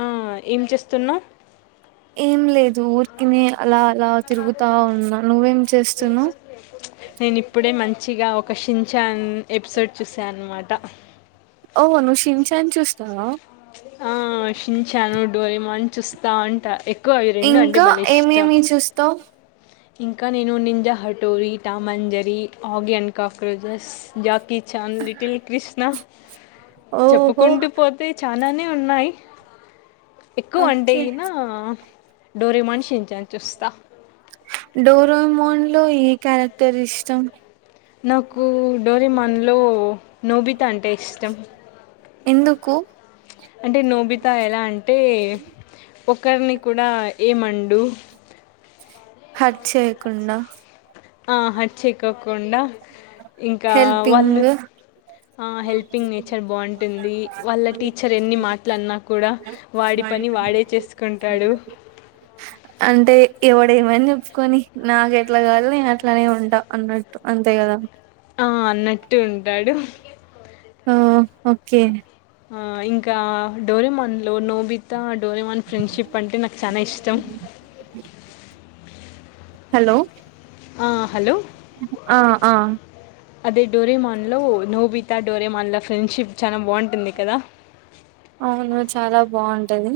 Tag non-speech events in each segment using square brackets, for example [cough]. ఆ ఏం చేస్తున్నావ్. ఏం లేదు ఊరికిని అలా అలా తిరుగుతా ఉన్నా నువ్వేం చేస్తున్నావ్ నేను ఇప్పుడే మంచి మంచిగా ఒక షిన్ఛాన్ ఎపిసోడ్ చూసాఅనమాట. ఓహ నువ్వు షించాన్ చూస్తావా డోరా మ్యాన్ చూస్తా ఉంట ఇంకా ఏమేమి చూస్తావ్ ఇంకా నేను నింజ హటోరి టామాంజరి ఆగి and cockroaches Jackie Chan little Krishna ఓహో చెప్పుకుంటూ పోతే చానానే ఉన్నాయ్ ఎక్కువ అంటే ఓకే గినా డోరేమాన్ షించాన్ చూస్తా డోరోమాన్ లో ఈ క్యారెక్టర్ ఇష్టం నాక్ కు డోరేమాన్లో నోబిత అంటే ఇష్టం ఎందుకు అంటే నోబితా ఎలా అంటే ఒకర్ని కూడా ఏమండూ హట్ చేయకుండా ఆ హట్ చెేయకోకుండా ఇంకా వాళ్ళు హెల్పింగ్ ఆ హెల్పింగ్ నేచర్ బాంటుంది వాళ్ళ టీచర్ ఎన్ని మాట్లన్నా కూడా వాడి పని వాడే చేసుకుంటాడు ఎవడేమన్ చెప్పుకోని నాకెట్లా కాల్లో నేనట్లనే ఉంటా అన్నట్టు అంతే కదా ఆ అన్నట్టు ఉంటాడు ఆ ఒకే ఆ ఇంకా డోరేమాన్ లో నోబితా డోరేమాన్ ఫ్రెండ్షిప్ అంటే నాక్ చానా ఇష్టం హలో ఆ హలో ఆ ఆ అదే డోరేమాన్లో నోబితా డోరేమాన్ల ఫ్రెండ్షిప్ చానా బాంటుంది కదా అవును చాలా బాంటది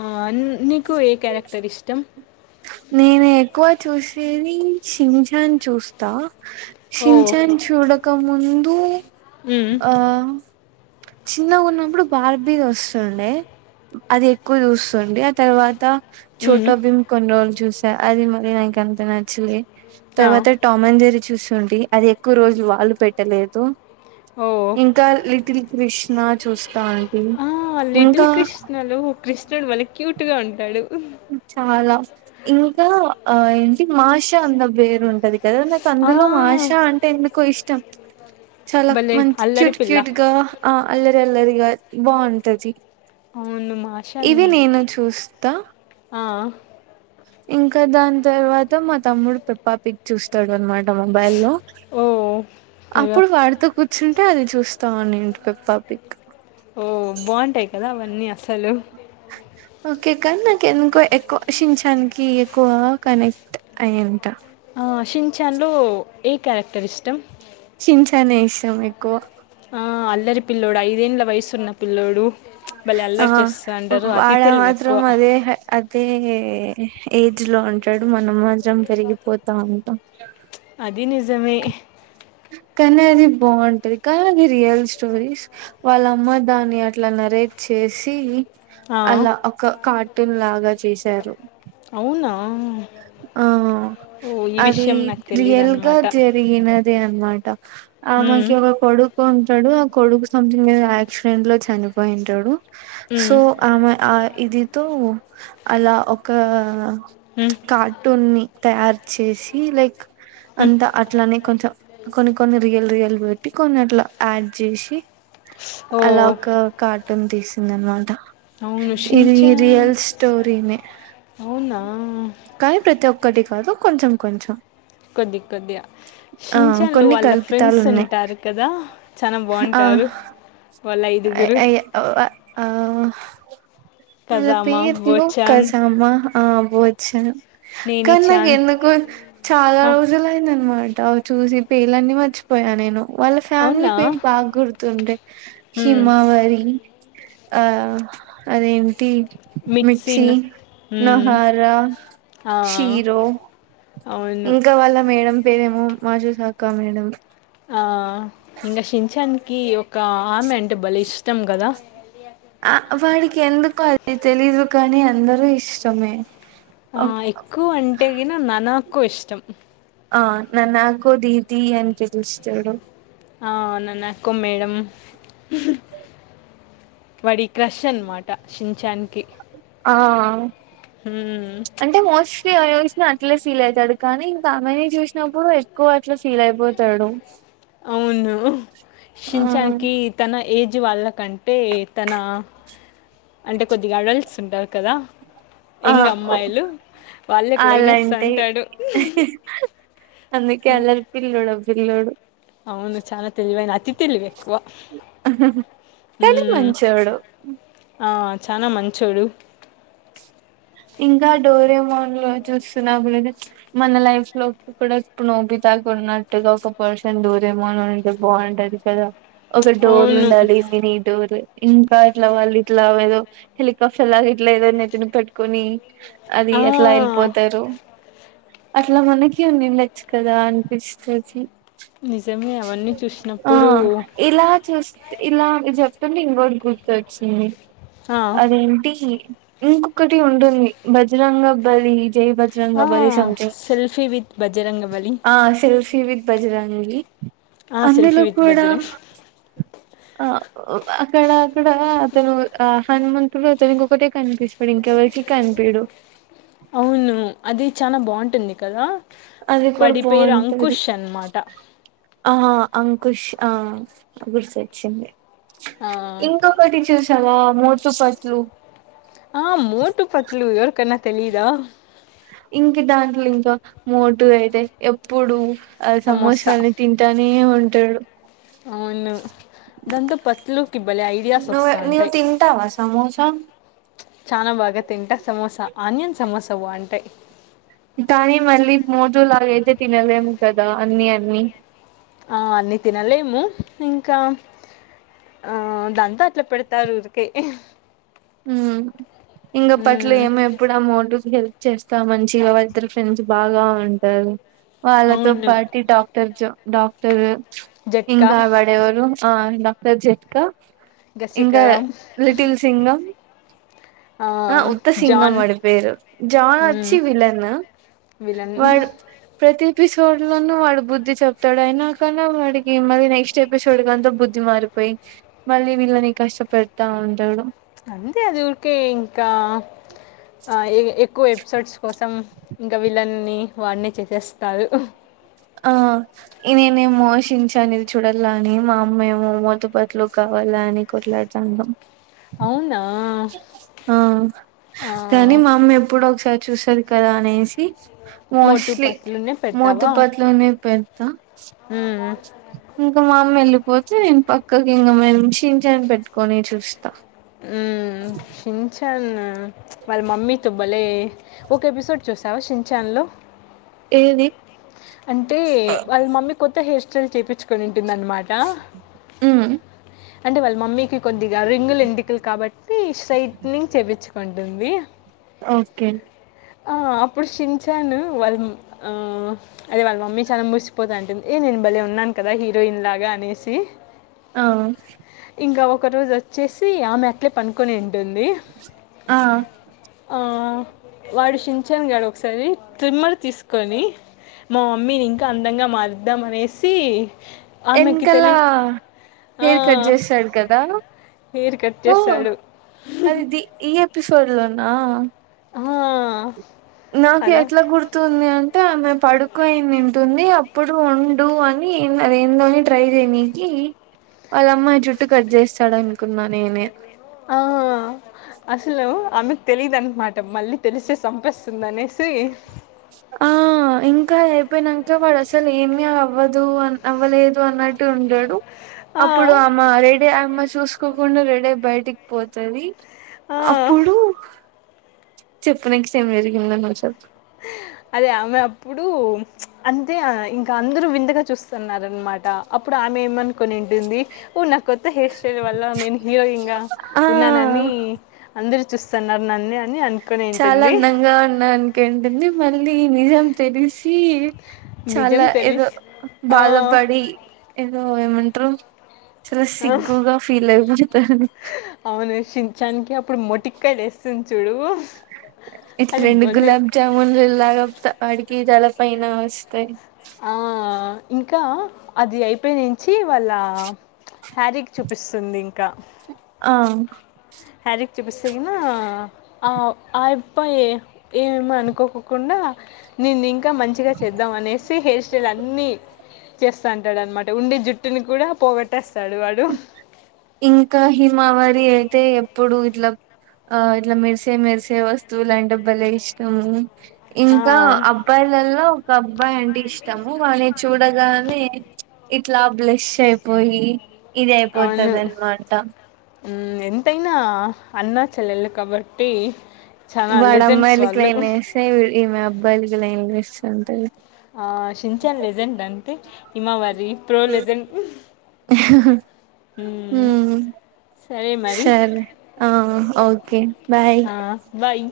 ఆ న్ నీకు ఏ క్యారెక్టర్ ఇష్టం నేను ఎక్కువ చూసేది షించాన్ చూస్తా ఓ షించాన్ చూడక ముం దు మ్మ్, ఆ చిన్నగున్నప్పుడు బార్బీదొస్తుండే అది ఎక్కువ చూస్తుండే ఆ తర్వాత మ్మ్, చోటా భీమ్ అం చూసా అది మరీ నాకంత నచ్చలే ఆ, తర్వాత టామ్ అండ్ జెర్రీ చూస్ నుండి అది ఎక్కువ రోజులు వాళ్ళు పెట్టలేదు. ఓ ఇంకా లిటిల్ కృష్ణా చూస్తా అండి ఆ, లిటిల్ ఇంకా కృష్ణలో కృష్ణుడు బలే క్యూట్ గా ఉంటాడు. చాలా ఇంకా ఆ ఏంటి మాషా అండ్ థ బేర్ ఉంటది. కదా నాకు ఆ, అందులో మాషా అంటే ఎందుకో ఇష్టం. చాలా భలే మంచి అల్లరి క్యూట్ పిల్ల క్యూట్గా ఆ అల్లరి అల్లరిగా బాగుంటది. అవును మాషన్ ఇవి నేను చూస్తా. ఆ ఇంకా దాని తర్వాత మా తమ్ముడు పెప్పా పిగ్ చూస్తాడు అనమాట. ట మొబైల్ లో ఓ పెరుగ- అప్పుడు వాడితొ కూర్చుంటే అది చూస్తాంని ఇంటికో పప్పి ఓ బాగుంటాయి కదా అవన్నీ అస్ హలో ఓకే కానీ నాకు ఎందుకో ఎక్కువ షించానికి ఎక్కువ కనెక్ట్ అయ్యింట. ఆ షించాన్లో ఏ క్యారెక్టర్ ఇష్టం. షించాన్ ఏషం మె ఆ అల్లరి పిల్లోడు ఐదు ఎన్లు వయసున్న పిల్లో హలో ఆ వ్వా వాడు తెలివి మాత్రం ఎక్కువ అదే హేయ్ అదే ఎహ్ ఏజ్ లో ఉంటాడు మానమ్మా విరం పెరిగి పోతా ఉంట అది నిజమే కానీ అది బాగుంటది. కానీ అది రియల్ స్టోరీస్ వాళ్ళమ్మ దాన్ని అట్లా నరేట్ చేసి ఆ అలా ఒక కార్టూన్ లాగా చేశారు. ఆ ఆ అది నాకు తెలియదు రియల్గా అనమాట జరిగినది. అనమాట ఆమెకి ఒక కొడుకుంట ఉంటాడు ఆ కొడుకు సంథింగ్ యాక్సిడెంట్ లో చనిపోయింటాడు. సో ఆమె ఆ ఇది తో అలా ఒక ఉ కార్టూన్ ని తయారు చేసి లైక్ అంతా అట్లానే కొంచం కొన్ని కొన్ని రియల్ రియల్ టిికనట్లా యాడ్ చేసి ఓ అలా ఒక కార్టూన్ తీసు తందమాట అవును ఇది షించాన్ రియల్ స్టోరనే అవునా కానీ ప్రతి ఒక ఒకటి కాదు కొంచెం కొంచెం కొద్ది కొద్దిగా ఆ శించన్ లో కొన్ని వాళ్ళ కల్పితాలు ఫ్రెండ్స్ ఉన్నాయి ఉంటారు కదా చాలా బాగుంటారు వాళ్ళ అ ఐదుగురు అయ్య ఆ ఇ అళ కజామా పేర్లు బోచాన్ కసామా బోచన్ కానీ నాకు నేనిచాన్ ఎందుకు చాలా ఆ, రోజులు అయిందనమాట చూసి పేలన్నీ మర్చిపోయా నేను వాళ్ళ ఫ్యామిలీ అవునా పేరు బాగా గుర్తుంటాయి మ్మ్. హిమావరి ఆ అదేం త మిక్సీ మిట్సిన్ మ్మ్. నోహారా ఆ, శీరో అవును ఇంకా వాళ్ళ మేడం పేరేమో మాజుస్ శాఖ మేడంమ్ ఆ ఇంకా షించానికి క ఒక ఆమె అంటి బలి ఇష్టం కదా ఆ వాడికి ఎందుకు అది తెలీదు కానీ అందరూ ఇష్టమే ఆ ఒక్ ఎక్కువ అంటే నా నానా ఎక్కువ ఇష్టం ఆ నన్నకో దీదీ అని తెలుస్తాడు ఆ అవునాకు మేడం వాడి క్రష్ అనమాట షించానికి ఆ అంటే మోస్ట్లీ అట్లే ఫీల్ అవుతాడు కానీ ఇంకా ఆమె ని చూసినప్పుడు ఎక్కువ అట్లా ఫీల్ అయిపోతాడు అవును ఆ షించానికి తన ఏజ్ వాళ్ళకంటే తన అంటే కొద్దిగాడల్స్ ఉంటారు కదా యంగ్ ఆఓ అమ్మాయిలు వాళ్ళకి అలా లైనేస్తా అంటే అంటాడు అందుకే అల్లరి పిల్లుడు పిల్లోడు అవును చనా తెలివైనన్ అతి తెలివి ఎక్కువ కానీ మంచోడు చాలా మంచోడు ఇంకా డోరేమోన్ లో చూస్తున్నప్పుడుతే మన లైఫ్ లో కూడా ఇప్పుడు నోబితాగ ఉన్నట్టుగా ఒక పర్సన్ డోరేమోన్ ఉంటే బాగుంటది కదా ఒక డోర్ అవును ఉండాలి మినీ డోర్ ఇంకా ఇట్లా వాళ్ళు ఇట్లా ఏదో హెలికాప్టర్ లాగా ఇట్లా ఏదో నని పెట్టు కొన్ని అది ఆ! ఎట్లా వెళ్ళిపోతారు అట్లా మనకి ఉంది కదా అనిపిచ్చత నిజమే ఎవన్నీ చూసినప్పుడు ఇలా చూస్తే ఇలా చెప్తంట ఇంకోటి గుర్తొచ్చింది ఆ! అదేంటి ఏన్ కటి ఉంటుంది భజరంగ బలి జై ఆ! Bajrangbali something 'selfie with Bajrangbali'. ఆ సిల్స్ తి విత్ భజరంగి ఆ! 'సెల్ఫీ అందులో విత్ కూడా బజరంగ్' ఆ [unintelligible] అక్కడ అక్కడ అతను ఆ హనుమంతుడు అతనికొకటే కనిపిస్తాడు ఇంకెవరికి కనిపీడు అవుండును అది చానా బావుంటుంది కదా అది కూడా వాడి పేరు బావుంటది అంకుష్ అన్నమాట. ఆ అంకుష్ ఆ గుర్సోచ్చింది ఆ! ఇంకొకటి చూశావా మో స ఫట్లు ఆ మోటు పత్లు ఎవరికన్నా తెలీదా ఇంక దాంట్లో ఇంకా మోటు అయితే ఎప్పుడూ అది సమోస సమోసా. అనేని తింటానే ఉ ఇద్దడు అవును దాంతో పత్లుకి భలే ఐడియాస్ నువ్వు వస్తా నువ్వు ఉంటాయి తింటావా సమోసా చాలా బాగా తింటా సమోసా ఆనియన్ సమోసా బావుంటాయి కానీ మళ్ళీ మోటూ లాగైతే తినలేము కదా అన్నీ అన్నీ ఆ అన్నీ తినలేము ఇంకా ఆ అదంతా అట్లా పెడతారు ఊరికే హమ్ ఇంకా పట్ల హ్మ్. ఏమో ఎప్పుడమోటుకి చేస్తా మంచిగా వాళ్ళద్దరు ఫ్రెండ్స్ బాగా ఉంటారు వాళ్ళతో అవును. పాటి డాక్టర్ జ డాక్టరు జట్కా, ఇింగా వాడేవరు ఆ డాక్టర్ జెట్కా ఇంకా గసికరం, లిటిల్ సింగం ఆ ఆహ్, ఉత్త సింగం జాన్ వాడి పేరు జాన్ హ్మ్. వచ్చి విలన్ విలన్ వాడు ప్రతి పిసోడ్ లోనూ వాడు బుద్ధి చెప్తాడు అయినాకన్నా వాడికి మళ్ళీ నెక్స్ట్ ఎపిసోడ్ కంతా బుద్ధి మారిపోయి మళ్ళీ వీళ్ళని కష్టపడతా ఉంటాడు అంతే అది కేే ఇంకా ఆ ఇవే ఎక్కువ ఎపిసోడ్స్ కోసం ఇంకా వీళ్ళని వాడినే చేసేస్తారు ఆ నేనేమో షించాను ఇది చూడాల అని మా అమ్మేమో మోటూ పత్లు కావాలా అని కొట్లాడతా ఉంటాం అవునా! ఆ ఆ! కానీ మామ్మ ఎప్పుడు ఒకసారి చూసేది కదా అనేసి మోటూ పత్లునే పెడతవా ప్పట్లోనే పెద్ద ఇంకా మా [unintelligible] వెళ్ళిపోతే నేను పక్కకి ఇంకా మేం షిన్ షాన్ పెట్టుకొని చూస్తా మ్మ్ [unintelligible] టాన్నా వాళ్ళ మమ్మీ తో భలే ఒక ఎపిసోడ్ చూసావా షిన్ షాన్లో ఏది అంటే వాళ్ళ మమ్మీ కొత్త హేర్ స్టేల్ చేపిచ్చుకొనిన్ టుందన్నమాట ఉమ్ అంటే వాళ్ మమ్మీకి కొద్దిగా రింగులు ఎంటికులు కాబట్టి స్ట్రైట్నింగ్ చేపిచ్చు [unintelligible] అంటుంది ఓకే ఆ అప్పుడు షిన్ చాన్ వాళ్ళు ఆ అదే వాళ్ళ మమ్మీ చాలా మురిసిపోతాంటుంది ఏ నేను భలే ఉన్నాను కదా హీరోయిన్ లాగా అనేసి ఆ ఇంకా ఒక రోజు వచ్చేసి ఆమె అట్లే పనుకొని టుంది ఆ ఆ వాడు షిన్ షాన్ గాడు ఒకసారి ట్రిమ్మర్ తీసుకొని మా మమ్మీని ఇంకా అందంగా మారుద్దాం అనేసి ఆమెకి ఎనకాలా తెలి ఆ హెయిర్ కట్ చేస్తాడు కదా హెయిర్ కట్ హ చేశాడు అదిది ఇయ [unintelligible] పిసోడ్ లోనా హా నాకు ఎట్లా గుర్తుంది అన్ అంతే ఆమె పడుకుయింటుంది అప్పుడు ఉండు అని అదేందోని ట్రై చేయనీనికి వాళ్ళ అమ్మ జుట్టు కట్ చేస్తాడు అనుకున్నా నేనే ఆ అసలు ఆమెకు తెలీయదున్నమాట మళ్ళీ తెలిసే సంపెస్ స్తది ఆ ఇంకా ఎప్ప అ పోయినంక వాడు అసలు ఏమి అవ్వదు అ అవ్వలేదు అన్నట్టు ఉంటాడు ఆ అప్పుడు ఆమ రెడి అమ్మ స్ చూసుకోకుండా రెడీ బయటికి పోతది ఆ అప్పుడు చెప్పనికి సేమ్ జరిగిందన్న ష అదే ఆమె అప్పుడు అంతే ఇంకా అందరు వింతగా చూస్తున్నారు అన్న మాట అప్పుడు అ ఏమనుకొనింటుంది ఓ నక్ కొత్త హెయిర్ స్టైల్ వల్ల నేను హీరోయిన్ గా ఆ ఉన్నానని అందరు చూస్తున్నారు నన్నే అని అను చాలా అందంగా ఉన్నా అని కేంటుంది మళ్ళీ నిజం తెలిసి నిజం చాలా ఏదో తెలుసు ఆ బాధపడి ఏదో ఏమంట ట్రై చాల ఆ సిగ్గుగా ఫీల్ అయిపోతాది మొటిక్క యాలు వేస్తుంది చూడు ఇట్ అది రెండు భలే గులాబ్ జాముూన్లులాగా వాడికి చాలా పైనా వస్తాయ్ ఆ ఇంకా అది అయిపోయి చే వాళ్ళ హ్యారీక్ చూపిస్తుంది క్క ఆ హ్యారిక్ చూపిస్తగిన ఆ ఆ అబ్బాయి ఏమేమో అనుకోకుండా నేను ఇంకా ఇకా మంచిగా చేద్దాం అనేసి హెయిర్ స్టైల్ అన్ని చేస్తాడనమ్మాట ఉండి జుట్టుని కూడా పోగొట్టేస్ ఇంకా హిమావారి అయితే ఇప్పుడు ఇట్లా, ఆ ఇట్లా మెరిసే మెరిసే వస్తువులంటే భలే ఇష్టము ఇంకా అబ్బాయిలలో కా అబ్బాయండి ఇష్టము వాని చూడగానే ఇట్లా బ్లెష్ అయిపోయి ఇది అయిపోతదనమాట ఊ ఎంతైనా అన్న చెల్లెలు కాబట్టి చాలా వాడ లెజెండ్స్ అమ్మాయిలకి వాళ్ళు లైన్ వేసి ఈమె అబ్బాయిలకి లైన్ ఏస్ అంతెలే ఆ చించాన్ లెజెండ్ అంతే ఇమవరి ప్రో లెజెండ్ హమ్ సరే మరి సరే ఆ ఓకే బాయ్ ఆ బాయ్